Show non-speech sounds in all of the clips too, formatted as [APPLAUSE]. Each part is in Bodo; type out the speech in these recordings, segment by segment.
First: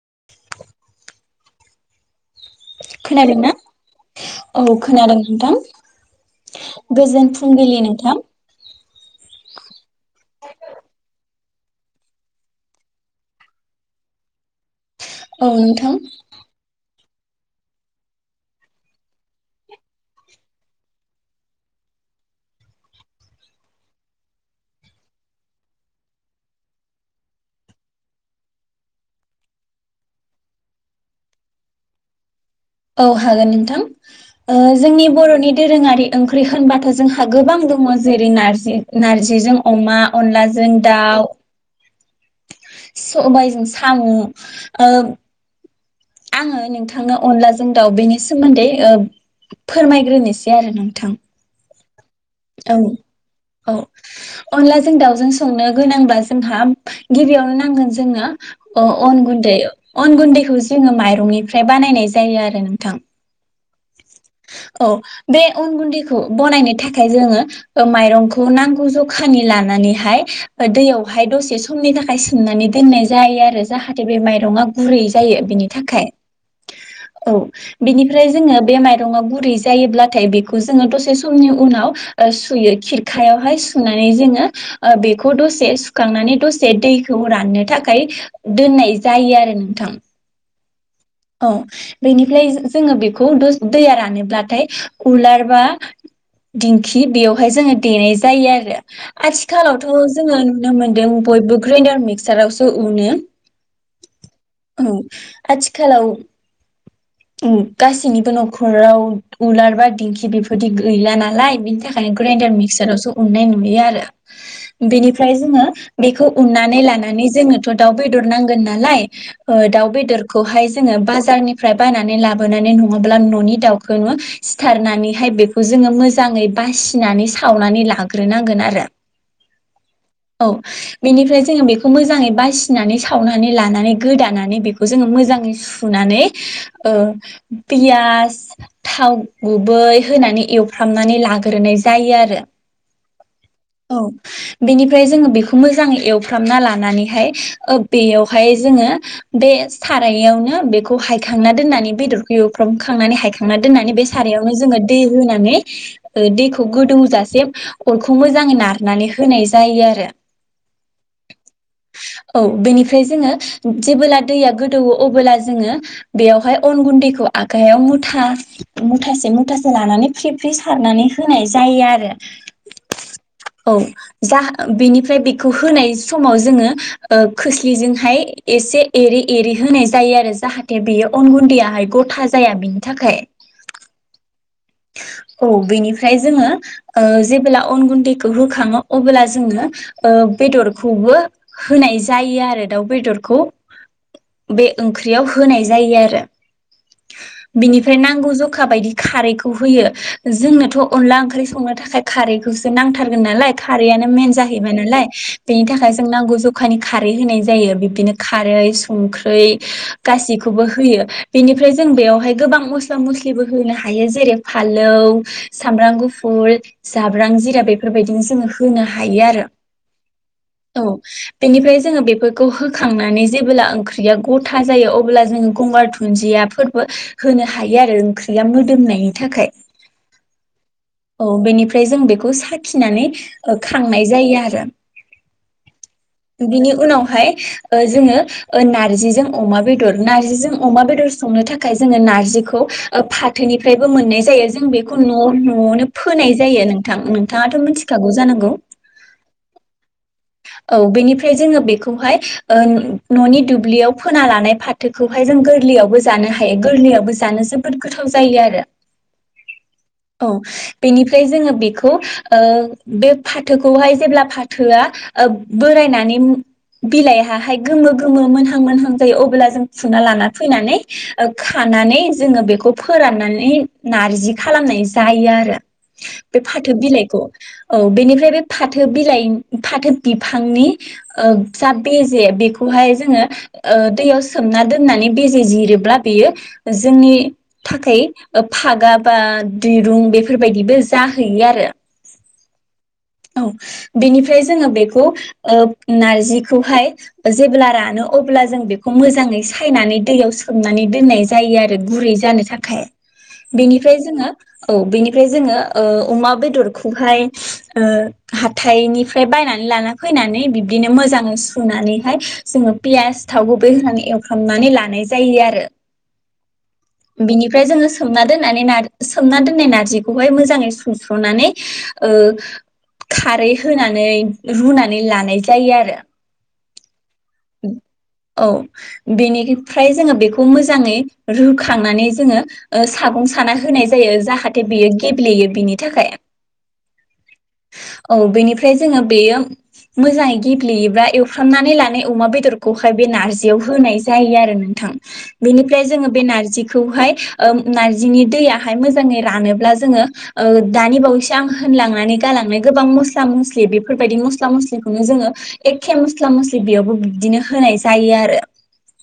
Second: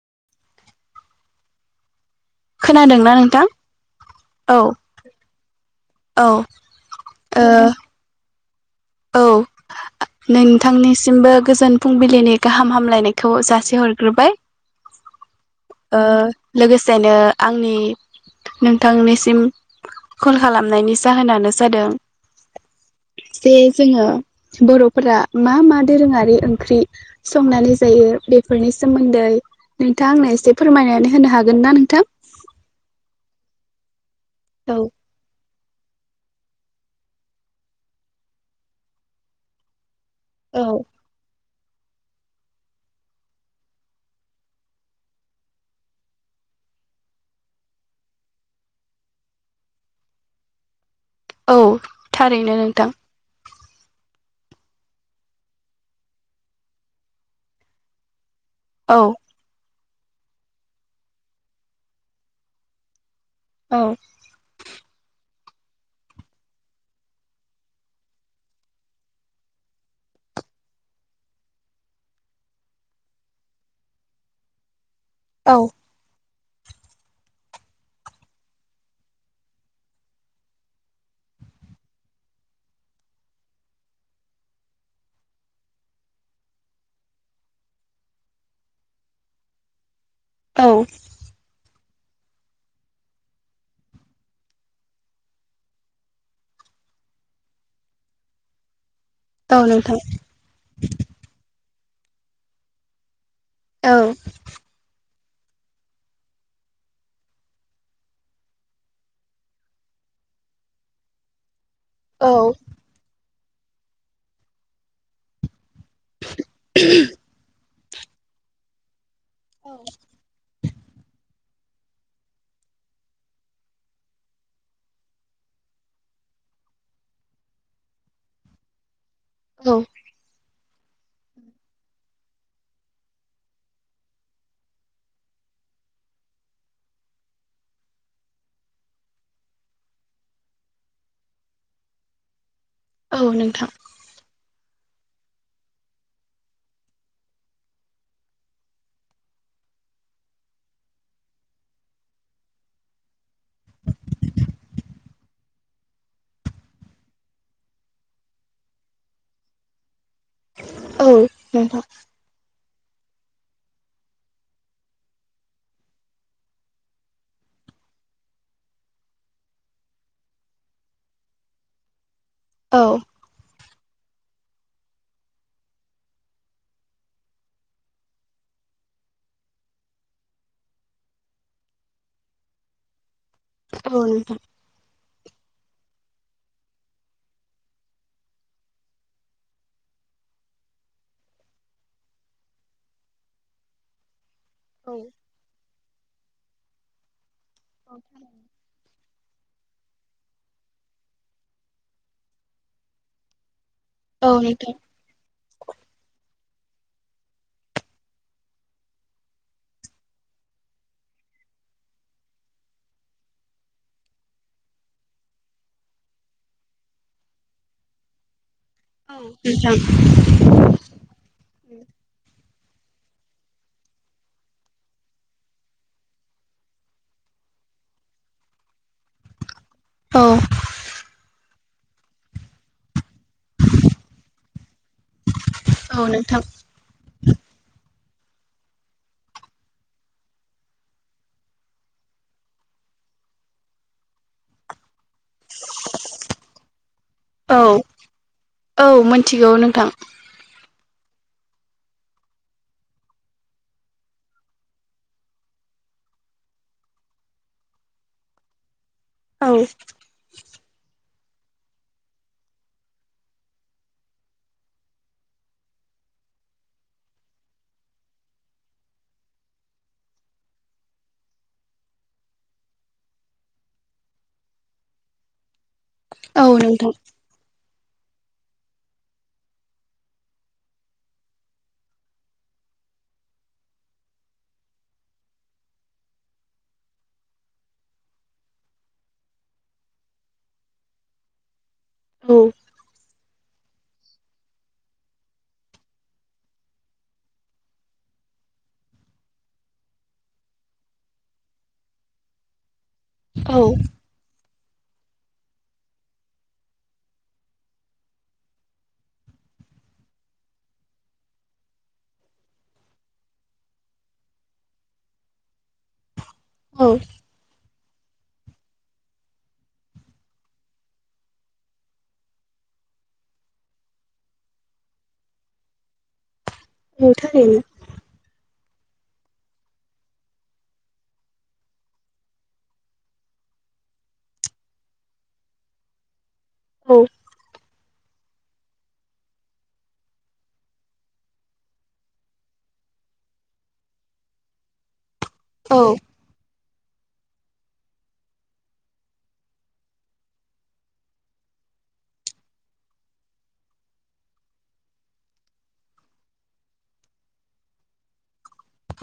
[INAUDIBLE] खोनादोंना खोनादों नोंथां ना? औ खोनादों नोंथां। औ गोजोन ओ फुंबिलि नोंथां। औ नोंथांनिसिमबो गोजोन फुंबिलिनि गाहाम हामलायनायखौ जासि हरग्रोबाय। औ नोंथां ओ लोगो सेनो आंनि नोंथांनिसिम कल खालामनायनि जाहोनानो जादों जे जोङो बर'फोरा मा मा दोरोङारि ओंख्रि संनानै जायो बेफोरनि सोमोन्दै नोंथांआ आंनो एसे फोरमायनानै होनो हागोन ना नोंथां? औ हागोन नोंथां। ओ औ जोंनि बर'नि दोरोङारि ओं ख्रि होनबाथ' जोंहा गोबां दङ जेरै नारजि नारजिजों अमा औ अनलाजों दाउ सबायजों सामु ओ आङो नोंथांनो अनलाजों दाउ बेनि सोमोन्दै ओ फोरमायग्रोनोसै आरोना औ थारैनो नोंथां। औ अनलाजों दाउजों संनो गोनांब्ला जोंहा गिबियावनो नांगोन जोंनो अ औ अन गुन्दै अन गुन्दैखौस जोङो माइरंनिफ्राय बानायनाय जायो आरो नोंथां। औ [INAUDIBLE] औ बे अन गुन्दैखौ बनायनो थाखाय जोङो ओ माइरंखौ नांगौ जखानि लानानैहाय ओ दैयावहाय दसे समनि थाखाय सोमनानै दोननाय जायो आरो जाहाथे बे माइरङा गुरै जायो औ बेनि औ बिनिफ्राय जोङो बे माइरंआ गुरै जायोब्लाथाय बेखौ जोङो दसे समनि उनाव ओ सुयो खिरखायावहाय सुनानै जोङो ओ बेखौ दसे सुखांनानै दसे दैखौ राननो थाखाय दोननाय जायो आरो नोंथां। औ औ बेनिफ्लाय जो-जोङो बेखौ दो दैया रानोब्लाथाय उलार बा दिंखि बेयावहाय जोङो देनाय जायो आरो औ आथिखालावथ' नोंथां जोङो नुनो मोनदों बयबो ग्राइनडार मिक्सारावसो उनो। औ औ आथि खालाव उम गासैनिबो न'खराव उलार बा दिंखि बेफोरदि गैला नालाय बिनि था खायनो ग्रेन्डार औ मिक्सारावसो उननाय नुयो आरो बेनिफ्राय जोङो बेखौ उन्नानै लानानै जोङो थ' दाउ बेदर नांगोन नालाय ओ दाउ बेदरख जोङो बाजारनिफ्राय बायनानै लाबोनानै नङाब्ला न'नि दाउखौनो सिथारनानैहाय बेखौ जोङो मोजाङै बासिनानै सावनानै लाग्रोनांगोन आरो औ औ बेनिफ्राय जोङो बेखौ मोजाङै बासिनानै सावनानै लानानै गोदानानै बेखौ जोङो मो जाङै सुनानै पियास थाव गुबै होनानै एवफ्रामनानै लाग्रोनाय जायो आरो औ नोंथां औ बेनि फ्राय जोङो बेखौ मोजाङै एवफ्रामना लानानैहाय ओ बेयावहाय जोङो बे सारायावनो बेखौ हायखांना दोननानै बेदरखौ एवफ्रामखांनानै हायखांना दोननानै बे सारायावनो जोङो दै होनानै ओ दैखौ गोदौजासे अरखौ मोजाङै नारनानै होनाय जायो आरो औ नोंथां। जोंङो जेबोला दैया गो दौवो अबोब्ला जोङो बेयावहाय अन गुन्दैखौ आखाइायाव मुथा मुथासे मुथासे लानानै फ्रि फ्रि सारनानै होनाय जायो आरो औ [INAUDIBLE] औ जा बेनिफ्राय बेखौ होनाय समाव जोङो ओ खोस्लिजोंहाय एसे एरै एरै होनाय जायो आरो जाहाथे बेयो अन गुन्दैआहाय गथा जाया बेनि थाखाय। औ नोंथां। औ बेनिफ्राय जोङो ओ जेबोला अन गुन्दैखौ होखाङो अबोला जोङो ओ बेदरखौबो होनाय जायो आरो दाउ बेदरखौ। बे औ ओंख्रियाव होनाय जा जायो आरो बिनिफ्राय नांगौ जखा बायदि खारैखौ [UNINTELLIGIBLE] जोंनोथ' अनला ओंख्रि संनो थाखाय खारैखौसो नांथारगोन नालाय खारैआनो औ मेन नोंथां जाहैबाय नालाय बेनि थाखाय जों नांगौ ज अखानि खारै होनाय जायो बिब्दिनो खारै संख्रै गासैखौबो होयो बेनिफ्राय जों बेयावहाय गोबां मस्ला मस्लिबो होनो हायो जेरै फाल्लौ, सामब्रा गुफुर, जाब्रां, जिरा बेफोरबायदिनो जोङो हो होनो औ हायो आरो नोंथां औ बेनिफ्राय जोङो बेफोरखौ होखांनानै जेब्ला ओंख्रिया गथा जायो अब्ला जोङो गंगार दुुनदियाफोरबो होनो हायो आरो ओंख्रिया मोदोमनाय थाखाय औ औ बेनिफ्राय जों बेखौ साख खिनानै खांनाय जायो आरो औ नोंथां बिनि उनावहाय ओ जोङो ओ नारजिजों अमा बेदर नारजिजों अमा बेदर संनो थाखाय जोङो नारजिखौ फाथोनिफ्राय बो मोननाय जायो जों बेखौ न' न'आवनो फोनाय जायो नों औ औ मोनथिगौ नोंथां। औ बेनिफ्राय जोङो बेखौहाय ओ न'नि दुब्लियाव फोना लानाय फाथोखौहाय जों गोरलैयावबो जानो हायो गोरलैयावबो जानो जोबोद गोथाव जायो आरो औ औ बेनि ओमफ्राय जोङो बेखौ बे फाथोखौहाय जेब्ला फाथोआ ओ बोरायनानै बिलाइहाहाय गोमो गोमो मोनहां मोनहां जायो अब्ला जों फुना लाना फैनानै खानानै जोङो बेखौ फोरान्नानै नारजि खालामनाय जायो आरो। बे औ फाथो नोंथां बिलाइखौ औ बेनिफ्राय बे फाथो बिलाइ फाथो बिफांनि ओ जा बेजे बेखौहाय जोङो दैयाव सोमना दोननानै बेेजे जिरोब्ला बेयो जोंनि थाखाय फागा बा दिरुं बेफोरबायदिबो जाहैयो आरो औ औ बेनिफ्राय जोङो बेखौ ओ नारजिखौहाय जेब्ला रानो अब्ला जों बेखौ मोजाङै सायनानै दैयाव सोमनानै दोननाय जायो आरो गुरै जानो थाखाय। औ बेनिफ्राय जोङो औ बेनिफ्राय जोङो ओ अमा बेदरखौहाय ओ हाथाइनिफ्राय बायनानै लाना फैनानै बिब्दिनो मोजाङै सुनानैहाय जोङो पियास थाव गुबै होनानै एवफ्रामनानै लानाय जायो आरो। औ बिनिफ्राय जोङो सोमना दोननानै सोमना दोननाय नार्जिखौहाय मोजाङै सुस्र'नानै खारै होनानै रुनानै लानाय जायो आरो नं थारैनो औ बेनिफ्राय जोङो बेखौ मोजाङै रुखांनानै जोङो ओ सागं साना होनाय जायो जाहाथे बेयो गेब्लेयो बिनि थाखाय। औ औ बेनिफ्राय जोङो बेयो मोजाङै गेब्लेयोब्ला एवफ्रामनानै लानाय अमा बेदरखौहाय बे नारजियाव होनाय जायो आरो नोंथां औ बेनिफ्राय जोङो बे नारजि खौहाय ओ नारजिनि दैयहाय मोजाङै रानोब्ला जोङो दानि बावैसो आं होनलांनानै गालांनाय गोबां मसला मस्लि बेफोरबायदि मस्ला मस्लिखौनो जो एखे मसला मसलि बिदिनो होनाय जायो आरो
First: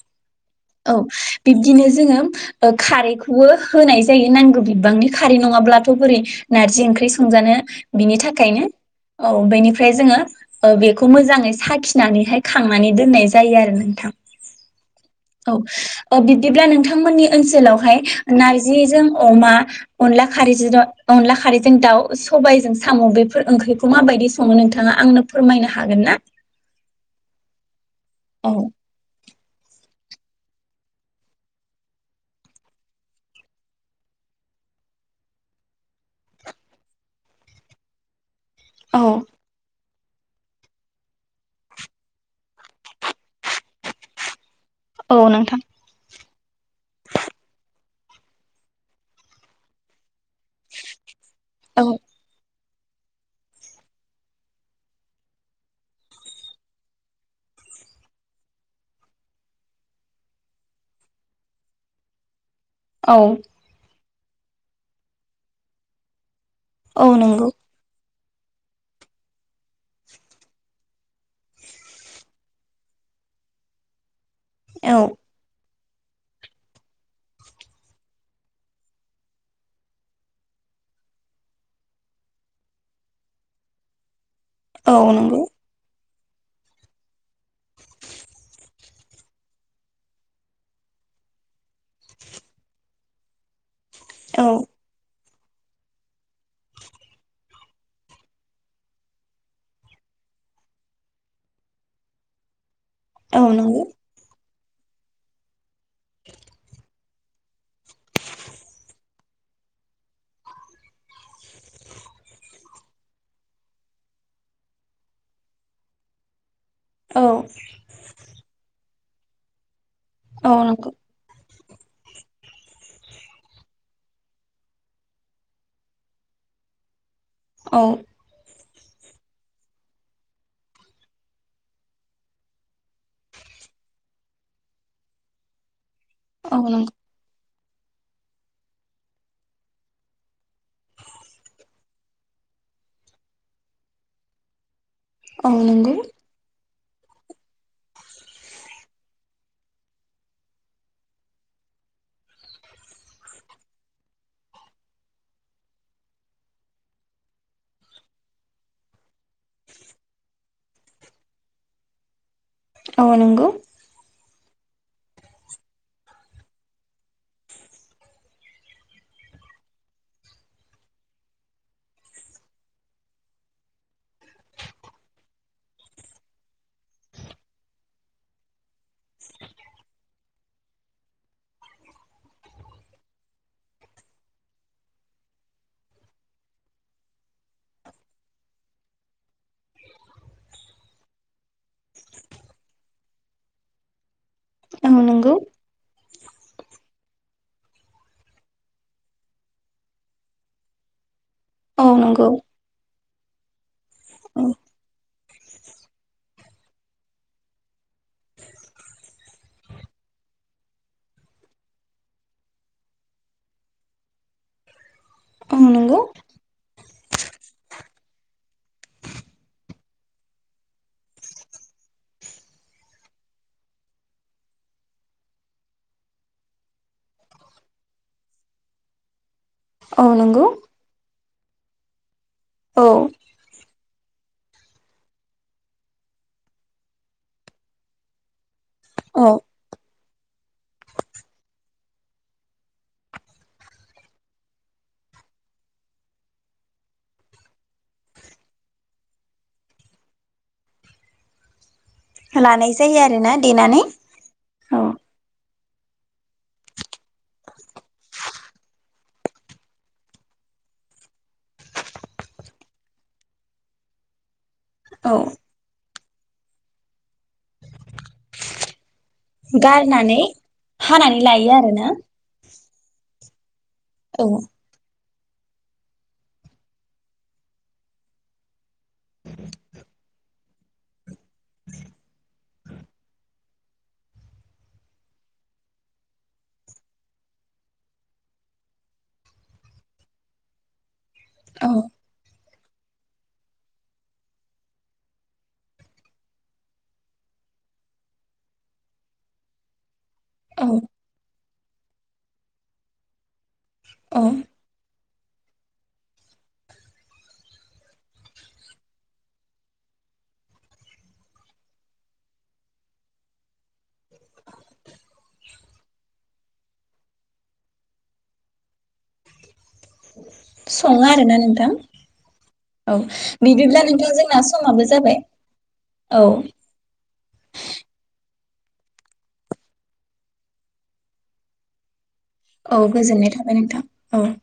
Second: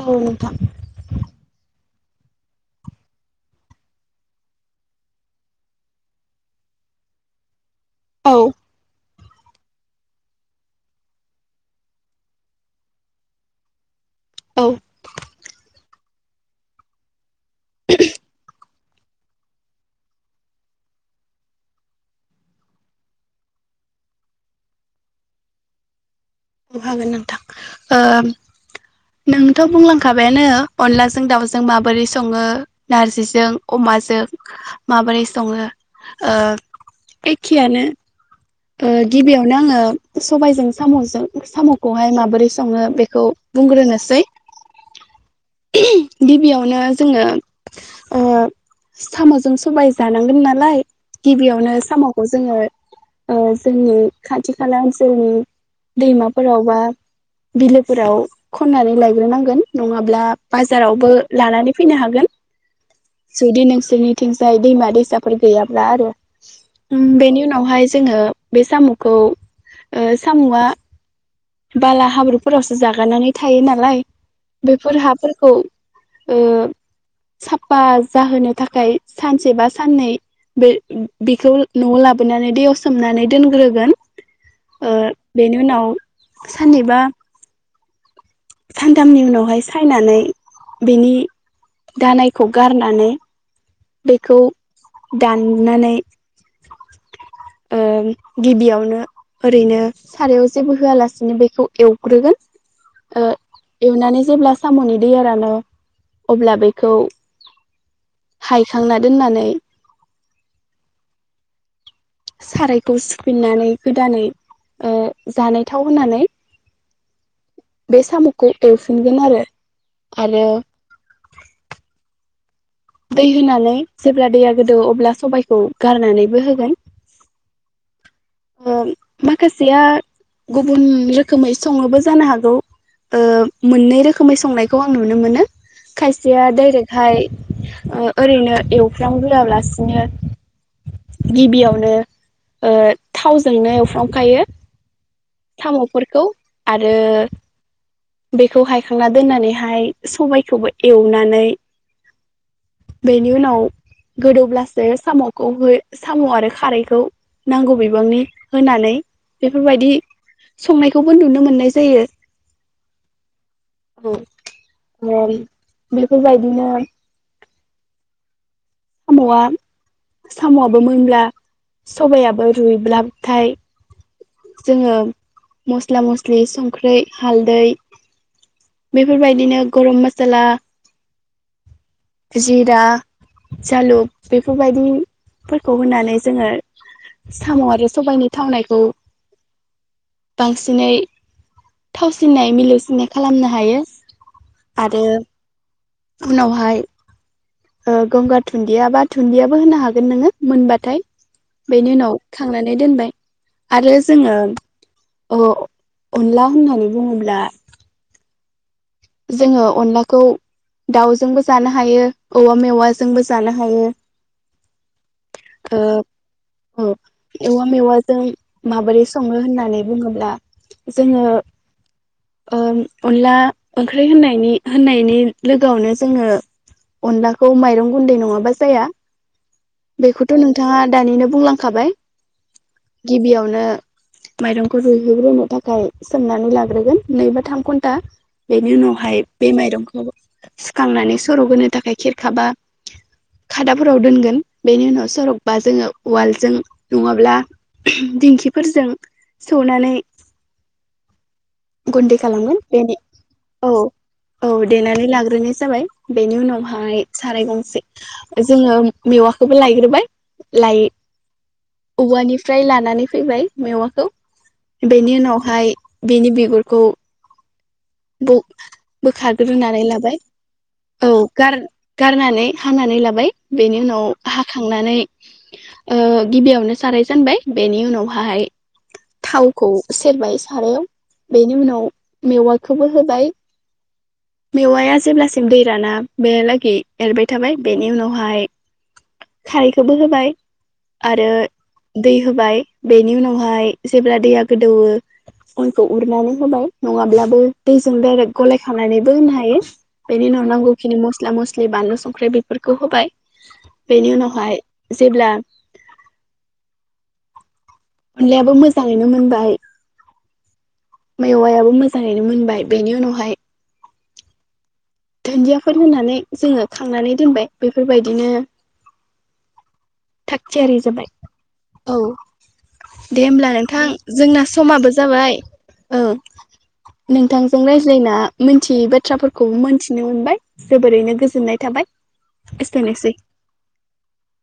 औ नोंथां औ बिबदिनो जोङो ओ खारैखौबो होनाय जायो नांगौ बिबांनि खारै नङाब्लाथ' बोरै नारजि ओंख्रि संजानो बिनि औ थाखायनो औ बेनिफ्राय जोङो बेखौ मोजाङै साखिनानैहाय थांनानै दोननाय जायो आरो नोंथां औ औ बिदिब्ला नोंथांमोननि ओनसोलावहाय नारज जिजों अमा अनला खारैजो अनला खारैजों दाउ सबायजों साम' बेफोर ओंख्रिखौ माबायदि सङो नोंथाङा आंनो फोरमायनो हागोन ना? हाागोन नोंथां ओ औ नोंथ' बुंलां खाबायानो अनलाजों दाउजों माबोरै सङो नारजिजों अमाजों माबोरै सङो एखेयानो ओ औ गिबियावनो आङो सबायजों साम'जों साम'खौहाय माबोरै सङो बेखौ बुंग्रोनोसै औ गिबियावनो जोङो साम'जों सबाय जानाय थानांगोन नालाय गिबियावनो साम'खौ जोङो जोंनि खाथि खाला ओनसोलनि दैमाफोराव बा बिलोफोराव खन्नानै लायग्रोनांगोन नङाब्ला बाजारावबो लानानै फैनो हागोन जुदि नोंसारनि थिंजाय दैमा दैसाफोर गैयाब्ला आरो उम बेनियाव नहाय जोो बे साम'खौ साम'आ बाला हाब्रुफोरावसो जागानानै थायो नालाय बेफोर हाफोरखौ ओ साफा जाहोनो थाखाय सानसे बा साननै बे बेखौ न'आव लाबोनानै दैयाव सोमनानै दोनग्रोगोन । ओ औ नंगौ बेनि उनाव साननैबा सानथामनि उनावहाय सायनानै बेनि दानायखौ गारनानै बेखौ औ दाननानै ओ गिबियावनो ओरैनो सारायाव जेबो होआलासिनो बेखौ एवग्रोगोन। औ नंगौ एवनानै जेब्ला साम'नि दैआनो अब्ला बेखौ हायखांना दोननानै । सारायखौ सुफिननानै गोदानै जानायथाव होनानै औ बे साम'खौ एवफिनगोन आरो । औ नखौ दै होनानै जेब्ला दैया गोदो अब्ला सबायखौ गारनानैबो होगोन औ माखासेया गुबुन रोखोमै सङोबो जानो हागौ मोननै रोखोमै संनायखौ आं नुनो मोनो खायसेया औ नंगौ डाइरेक्टहाय ओ ओरैनो एवफ्राम गोरालासिनो गिबियावनो ओ थावजोंनो एवफ्रामखायो । औ नंगौ साम'फोरखौ आरो बेखौ हायखांना दोननानैहाय सबायखौबो एवनानै बेनि उनाव गोदौब्लासो साम'खौ हो साम' आरो खारैखौ नांगौ बिबांनि होनानै बेफोरबायदि संनायखौबो नुनो मोननाय जायो । औ नोंगौ । [UNINTELLIGIBLE] बेफोरबायदिनो साम'आ साम'आआबो मोनब्ला सबायाइयाबो रुइब्लाबथाय जोङो मस्ला मस्लि संख्रि हालदै बेफोरबायदिनो गरम मसाला जिरा जालुक बेफोरबायदिफोरखौ होनानै जोङो साम' आरो सबायनि थावनायखौ बांसिनै थावसिननाय मिलौसिननाय खालामनो हायो । औ नोंगौ । उनावहाय ओ गंगार थुन्दिया बा दुनन्दियाबो होनो हागोन नोङो मोनबाथाय । औ बेनि उनाव नंगौ खांनानै दोनबाय । आरो जोङो औ अ-अनला होननानै बुङोब्ला जोङो अनलाखौ दाउजोंबो जानो हायो औवा मेवाजोंबो जानो हायो । ओं नोंगौ । औ एवा मेवाजों माबोरै सङो होननानै बुङोब्ला जोङो ओ अनला ओंख्रै होननायनि होननायनि लोगोआवनो जोङो अनलाखौ माइरं गुन्दै नङाबा जाया । औ बेखौथ' नंगौ नोंथाङा दानिनो बुंलांखाबाय औ । गिबियावनो माइरंखौ रुइहोग्रोनो थाखाय सोमनानै लाग्रोगोन नै बा थाम घन्टा बेनि उनावहाय औ बे माइरंखौ सुखांनानै सर'होनो थाखाय खिरखाबा खादाफोराव दोनगोन । बेनि उनाव सरकबा जोङो उवालजों नङाब्ला दिंखिफोरजों सौनानै गुन्दै खालामगोन लानाय बेनि जायो आरोना औ देनानै औ देनानै लाग्रोनो जाबाय बेनि उनावहाय साराय गंसे जोङो मेवाखौबो लायग्रोबाय, लाय औवानिफ्राय लानानै फैबाय मेवाखौ । औ बेनि उनावहाय बेनि बे फोरखौ बु बोखारग्रोनानै लाबाय गारनानै औ हानानै लायो गार आरोना गारनानै हानानै लाबाय । बेनि उनाव औ हाखांनानै ओ गिबियावनो साराय जानबाय, बेनि उनावहाय थावखौ सेरबाय सारायाव, बेनि उनाव मेवा खौबो होबाय, मेवाया जेब्लासिम दै राना बेहालागै एरबाय थाबाय बेनि उनावहाय खारैखौबो होबाय आरो औ दै होबाय बेनि उनावहाय जेब्ला दैया गोदौवो अनखौ उरनानै होबाय, नङाब्लाबो दैजों डाइरेक गलाय खानानैबो होनो हायो। बेनिनाव औ नांगौ खिनि मस्ला मस लि बानलु संख्रै बेफोरखौ होबाय बेनि औ उनावहाय जेब्ला अनलायाबो मोजाङैनो मोनबाय मेवायाबो मोजाङैनो मोनबाय बेनि उनावहाय [INAUDIBLE] दुन्दियाफोर होनानै जोङो खांनानै दोनबाय बेफोरबायदिनो थाग थियारि सङो जाबाय आरोना नोंथां औ दे होमब्ला नोंथां जोंना समाबो जाबाय औ नोंथांजों रायज्लायना मिन्थियै बाथ्राफोरखौबो मोन्थि नो मोनबाय, जोबोरैनो गोजोननाय थाबाय औ एसेनोसै गोजोननाय थाबाय नोंथां औ‌।